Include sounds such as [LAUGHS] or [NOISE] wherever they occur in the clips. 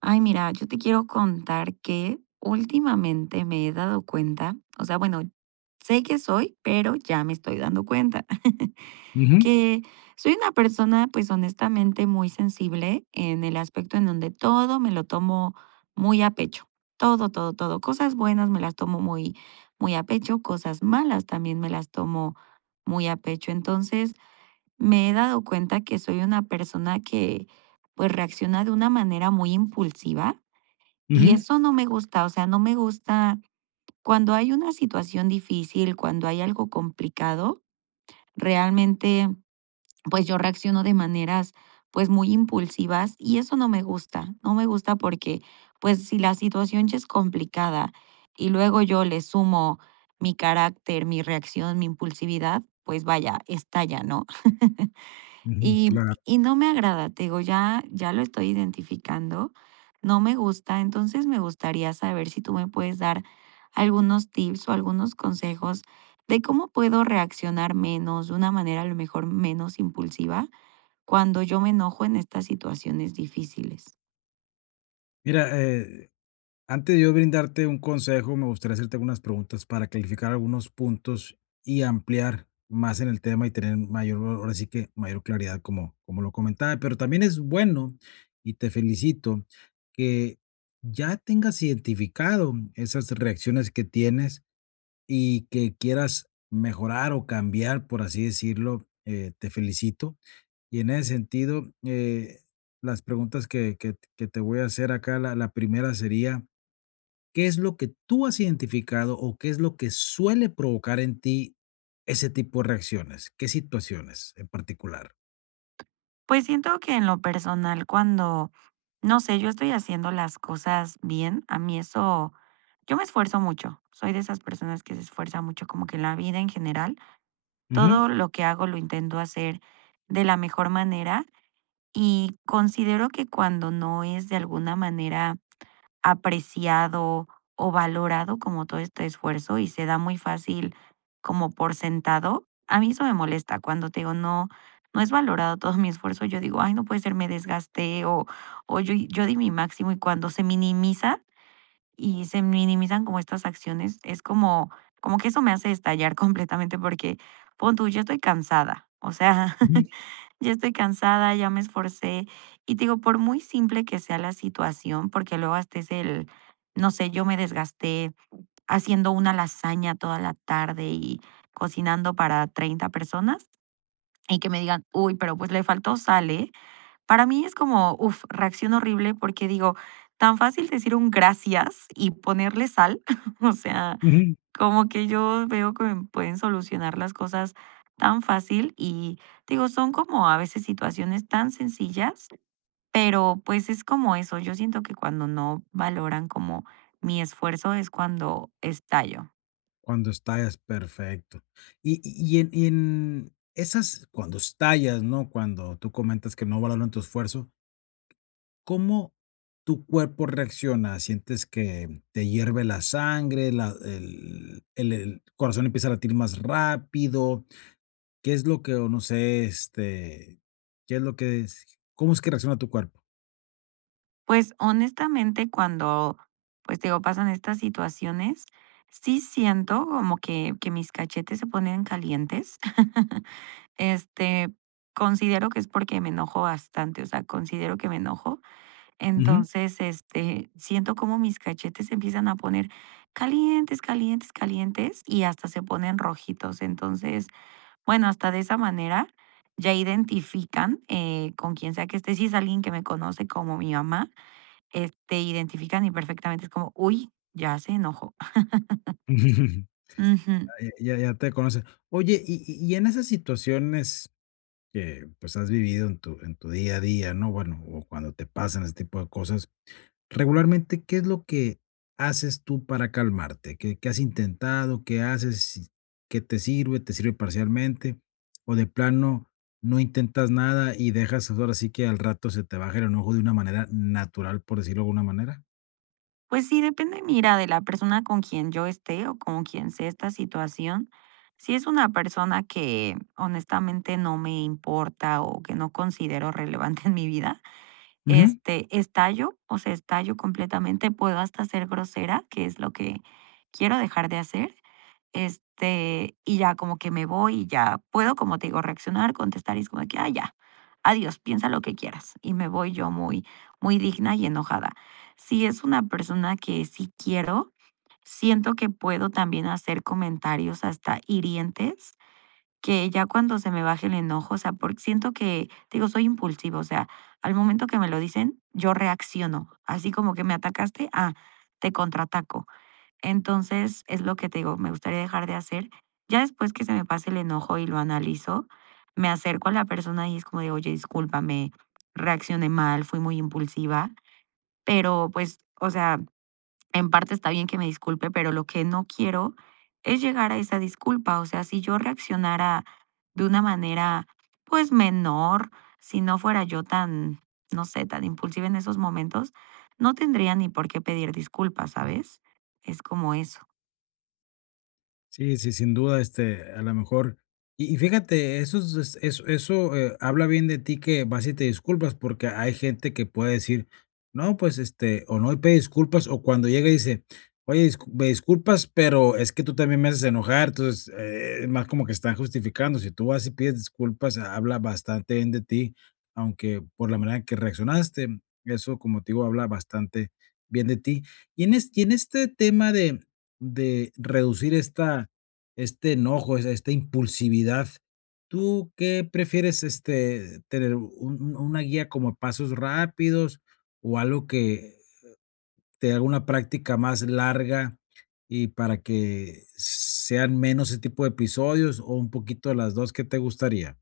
Ay, mira, yo te quiero contar que últimamente me he dado cuenta, o sea, bueno, sé que soy, pero ya me estoy dando cuenta [LAUGHS] Ujú, que soy una persona, pues honestamente, muy sensible en el aspecto en donde todo me lo tomo muy a pecho. Todo, todo, todo. Cosas buenas me las tomo muy, muy a pecho, cosas malas también me las tomo muy a pecho. Entonces, me he dado cuenta que soy una persona que pues reacciona de una manera muy impulsiva y ujú, eso no me gusta, o sea, no me gusta cuando hay una situación difícil, cuando hay algo complicado, realmente, pues, yo reacciono de maneras, pues, muy impulsivas y eso no me gusta. No me gusta porque, pues, si la situación ya es complicada y luego yo le sumo mi carácter, mi reacción, mi impulsividad, pues, vaya, estalla, ¿no? [LAUGHS] ujú, Y claro. y no me agrada, te digo, ya lo estoy identificando, no me gusta, entonces me gustaría saber si tú me puedes dar algunos tips o algunos consejos de cómo puedo reaccionar menos, de una manera a lo mejor menos impulsiva, cuando yo me enojo en estas situaciones difíciles. Mira, antes de yo brindarte un consejo, me gustaría hacerte algunas preguntas para clarificar algunos puntos y ampliar más en el tema y tener mayor, ahora sí que mayor claridad como lo comentaba, pero también es bueno y te felicito que ya tengas identificado esas reacciones que tienes y que quieras mejorar o cambiar, por así decirlo, te felicito. Y en ese sentido, las preguntas que te voy a hacer acá, la primera sería, ¿qué es lo que tú has identificado o qué es lo que suele provocar en ti ese tipo de reacciones? ¿Qué situaciones en particular? Pues siento que en lo personal, cuando, no sé, yo estoy haciendo las cosas bien, a mí eso, yo me esfuerzo mucho, soy de esas personas que se esfuerza mucho como que en la vida en general. Ujú. Todo lo que hago lo intento hacer de la mejor manera y considero que cuando no es de alguna manera apreciado o valorado como todo este esfuerzo y se da muy fácil como por sentado, a mí eso me molesta. Cuando te digo no, no es valorado todo mi esfuerzo, yo digo, ay, no puede ser, me desgasté o yo di mi máximo y cuando se minimiza, y se minimizan como estas acciones, es como que eso me hace estallar [LAUGHS] completamente porque, pon tú, yo estoy cansada, o sea, Ujú, [LAUGHS] ya estoy cansada, ya me esforcé. Y te digo, por muy simple que sea la situación, porque luego hasta es el, no sé, yo me desgasté haciendo una lasaña toda la tarde y cocinando para 30 personas y que me digan, uy, pero pues le faltó sal, ¿eh? Para mí es como, uff reacción horrible porque digo, tan fácil decir un gracias y ponerle sal, [LAUGHS] o sea, ujú. como que yo veo que me pueden solucionar las cosas tan fácil y digo, son como a veces situaciones tan sencillas, pero pues es como eso, yo siento que cuando no valoran como mi esfuerzo es cuando estallo. Cuando estallas, perfecto. Y en esas cuando estallas, ¿no? Cuando tú comentas que no valoran tu esfuerzo, ¿cómo tu cuerpo reacciona? ¿Sientes que te hierve la sangre, la el corazón empieza a latir más rápido? ¿Qué es lo que, o no sé, qué es lo que es? ¿Cómo es que reacciona tu cuerpo? Pues, honestamente, cuando, pues, te digo, pasan estas situaciones, sí siento como que mis cachetes se ponen calientes. [LAUGHS] Este, considero que es porque me enojo bastante, o sea, considero que me enojo. Ujú. Entonces, siento como mis cachetes se empiezan a poner calientes, calientes, calientes y hasta se ponen rojitos. Entonces, bueno, hasta de esa manera ya identifican, con quien sea que esté, si es alguien que me conoce como mi mamá, identifican y perfectamente es como, uy, ya se enojó. [LAUGHS] Ujú. Ya ya te conoces. Oye, y en esas situaciones que, pues, has vivido en tu día a día, ¿no? Bueno, o cuando te pasan ese tipo de cosas. Regularmente, ¿qué es lo que haces tú para calmarte? ¿Qué has intentado? ¿Qué haces? Si ¿Qué te sirve? ¿Te sirve parcialmente? ¿O de plano no intentas nada y dejas ahora sí que al rato se te baja el enojo de una manera natural, por decirlo de alguna manera? Pues sí, depende, mira, de la persona con quien yo esté o con quien sea esta situación. Si es una persona que honestamente no me importa o que no considero relevante en mi vida, este, estallo, o sea, estallo completamente, puedo hasta ser grosera, que es lo que quiero dejar de hacer, y ya como que me voy y ya puedo, como te digo, reaccionar, contestar y es como de que, ah, ya, adiós, piensa lo que quieras. Y me voy yo muy, muy digna y enojada. Si es una persona que sí quiero, siento que puedo también hacer comentarios hasta hirientes que ya cuando se me baje el enojo, o sea, porque siento que, te digo, soy impulsiva, o sea, al momento que me lo dicen, yo reacciono, así como que me atacaste, ah, te contraataco. Entonces, es lo que te digo, me gustaría dejar de hacer. Ya después que se me pase el enojo y lo analizo, me acerco a la persona y es como de, oye, discúlpame, reaccioné mal, fui muy impulsiva, pero pues, o sea, en parte está bien que me disculpe, pero lo que no quiero es llegar a esa disculpa. O sea, si yo reaccionara de una manera, pues menor, si no fuera yo tan, no sé, tan impulsiva en esos momentos, no tendría ni por qué pedir disculpas, ¿sabes? Es como eso. Sí, sí, sin duda, a lo mejor y fíjate, eso es eso eso, habla bien de ti que vas y te disculpas, porque hay gente que puede decir: "No, pues, este", o no, y pide disculpas, o cuando llega y dice: "Oye, discu me disculpas, pero es que tú también me haces enojar". Entonces, es más como que están justificando. Si tú vas y pides disculpas, habla bastante bien de ti, aunque por la manera en que reaccionaste, eso, como te digo, habla bastante bien de ti. Y en este tema de reducir esta este enojo, es esta impulsividad. ¿Tú qué prefieres, tener un una guía como pasos rápidos o algo que te haga una práctica más larga y para que sean menos ese tipo de episodios o un poquito de las dos? ¿Qué te gustaría?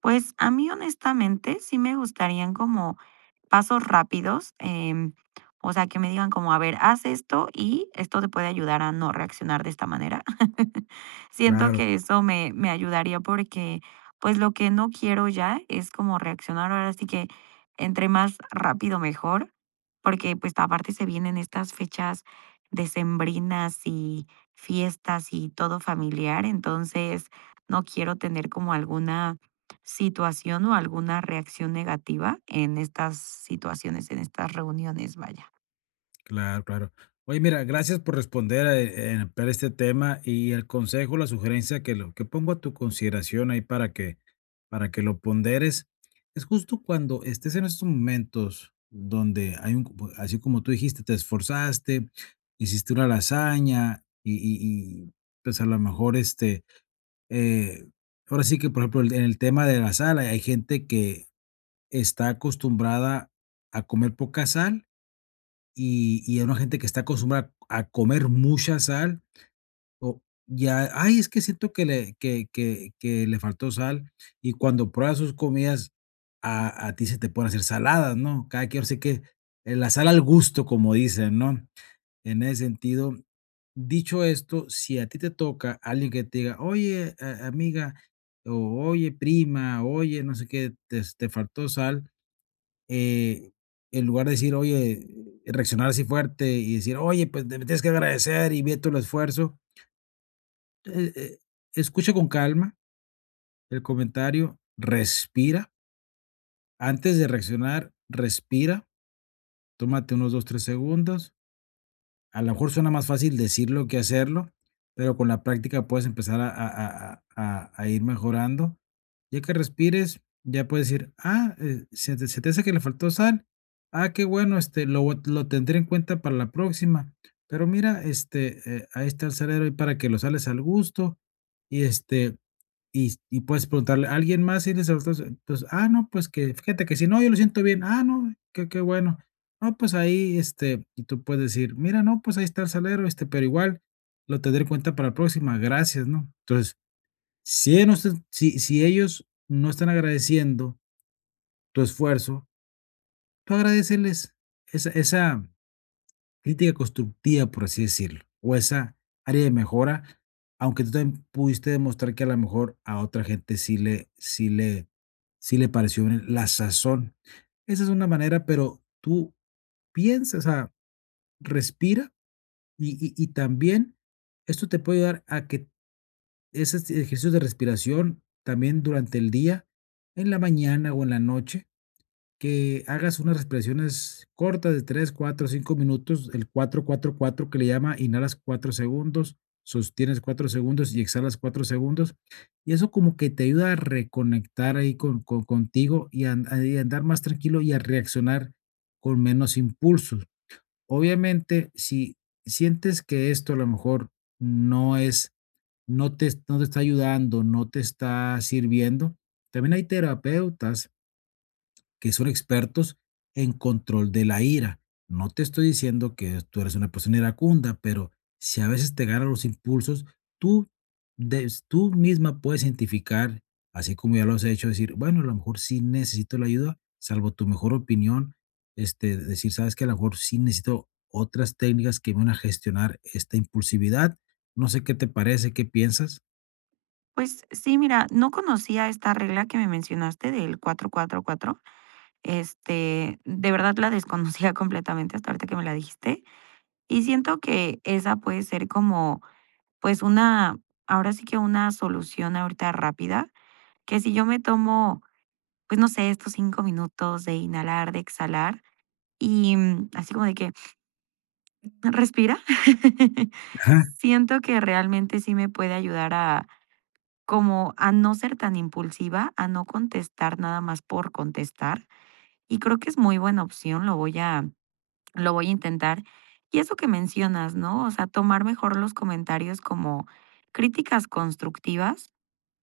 Pues a mí honestamente sí me gustarían como pasos rápidos, o sea, que me digan como, a ver, haz esto y esto te puede ayudar a no reaccionar de esta manera. [LAUGHS] Siento Claro. que eso me ayudaría porque pues lo que no quiero ya es como reaccionar ahora sí que entre más rápido mejor, porque pues aparte se vienen estas fechas decembrinas y fiestas y todo familiar, entonces no quiero tener como alguna situación o alguna reacción negativa en estas situaciones, en estas reuniones, vaya. Claro, claro. Oye, mira, gracias por responder a, ampliar este tema. Y el consejo, la sugerencia que lo que pongo a tu consideración ahí para que lo ponderes es justo cuando estés en estos momentos donde hay así como tú dijiste, te esforzaste, hiciste una lasaña y, pues a lo mejor eh, ahora sí que, por ejemplo, en el tema de la sal, hay gente que está acostumbrada a comer poca sal y a una gente que está acostumbrada a comer mucha sal, o ya: "Ay, es que siento que le que le faltó sal", y cuando pruebas sus comidas, a ti se te pueden hacer saladas, ¿no? Cada quien sé que, la sal al gusto, como dicen, ¿no? En ese sentido, dicho esto, si a ti te toca alguien que te diga: "Oye, a amiga", o "Oye, prima", "Oye, no sé qué, te faltó sal", eh, en lugar de decir, oye, reaccionar así fuerte y decir, oye, pues me tienes que agradecer y ve todo el esfuerzo. eh, eh, Escucha con calma el comentario, respira. Antes de reaccionar, respira, tómate unos 2, 3 segundos. A lo mejor suena más fácil decirlo que hacerlo, pero con la práctica puedes empezar a ir mejorando. Ya que respires, ya puedes decir, ah, se te hace que le faltó sal. Ah, qué bueno, lo tendré en cuenta para la próxima. Pero mira, ahí está el salero y para que lo sales al gusto, y y puedes preguntarle a alguien más si les faltó. Entonces, ah, no, pues que fíjate que si no, yo lo siento bien. Ah, no, qué bueno. No, pues ahí, y tú puedes decir, mira, no, pues ahí está el salero, pero igual lo tendré en cuenta para la próxima, gracias, ¿no? Entonces, si ellos no están si si ellos no están agradeciendo tu esfuerzo, tú agradéceles esa crítica constructiva, por así decirlo, o esa área de mejora, aunque tú también pudiste demostrar que a lo mejor a otra gente sí le pareció bien la sazón. Esa es una manera, pero tú piensa, o sea, respira y también esto te puede ayudar. A que Esos ejercicios de respiración también durante el día, en la mañana o en la noche, que hagas unas respiraciones cortas de tres, cuatro, 5 minutos, el 4-4-4 que le llama: inhalas 4 segundos, sostienes 4 segundos y exhalas 4 segundos. Y eso como que te ayuda a reconectar ahí contigo y andar más tranquilo y a reaccionar con menos impulsos. Obviamente, si sientes que esto a lo mejor no es, no te no te está ayudando, no te está sirviendo. También hay terapeutas que son expertos en control de la ira. No te estoy diciendo que tú eres una persona iracunda, pero si a veces te ganan los impulsos, tú, tú misma puedes identificar, así como ya lo has hecho, decir, bueno, a lo mejor sí necesito la ayuda, salvo tu mejor opinión, decir, sabes que a lo mejor sí necesito otras técnicas que me van a gestionar esta impulsividad. No sé qué te parece, ¿qué piensas? Pues sí, mira, no conocía esta regla que me mencionaste del 4-4-4. De verdad la desconocía [LAUGHS] completamente hasta ahorita que me la dijiste. Y siento que esa puede ser como, pues una, ahora sí que una solución ahorita rápida, que si yo me tomo, pues no sé, estos 5 minutos de inhalar, de exhalar, y mm, así como de que respira. [LAUGHS] Ajá. Siento que realmente sí me puede ayudar a como a no ser tan impulsiva, a no contestar nada más por contestar, y creo que es muy buena opción, lo voy a intentar. Y eso que mencionas, ¿no? O sea, tomar mejor los comentarios como críticas constructivas,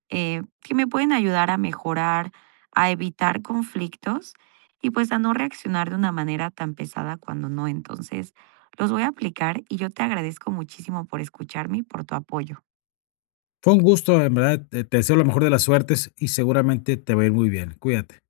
que me pueden ayudar a mejorar, a evitar conflictos y pues a no reaccionar de una manera tan pesada cuando no. Entonces, los voy a aplicar y yo te agradezco muchísimo por escucharme y por tu apoyo. Fue un gusto, en verdad, te deseo la mejor de las suertes y seguramente te va a ir muy bien. Cuídate.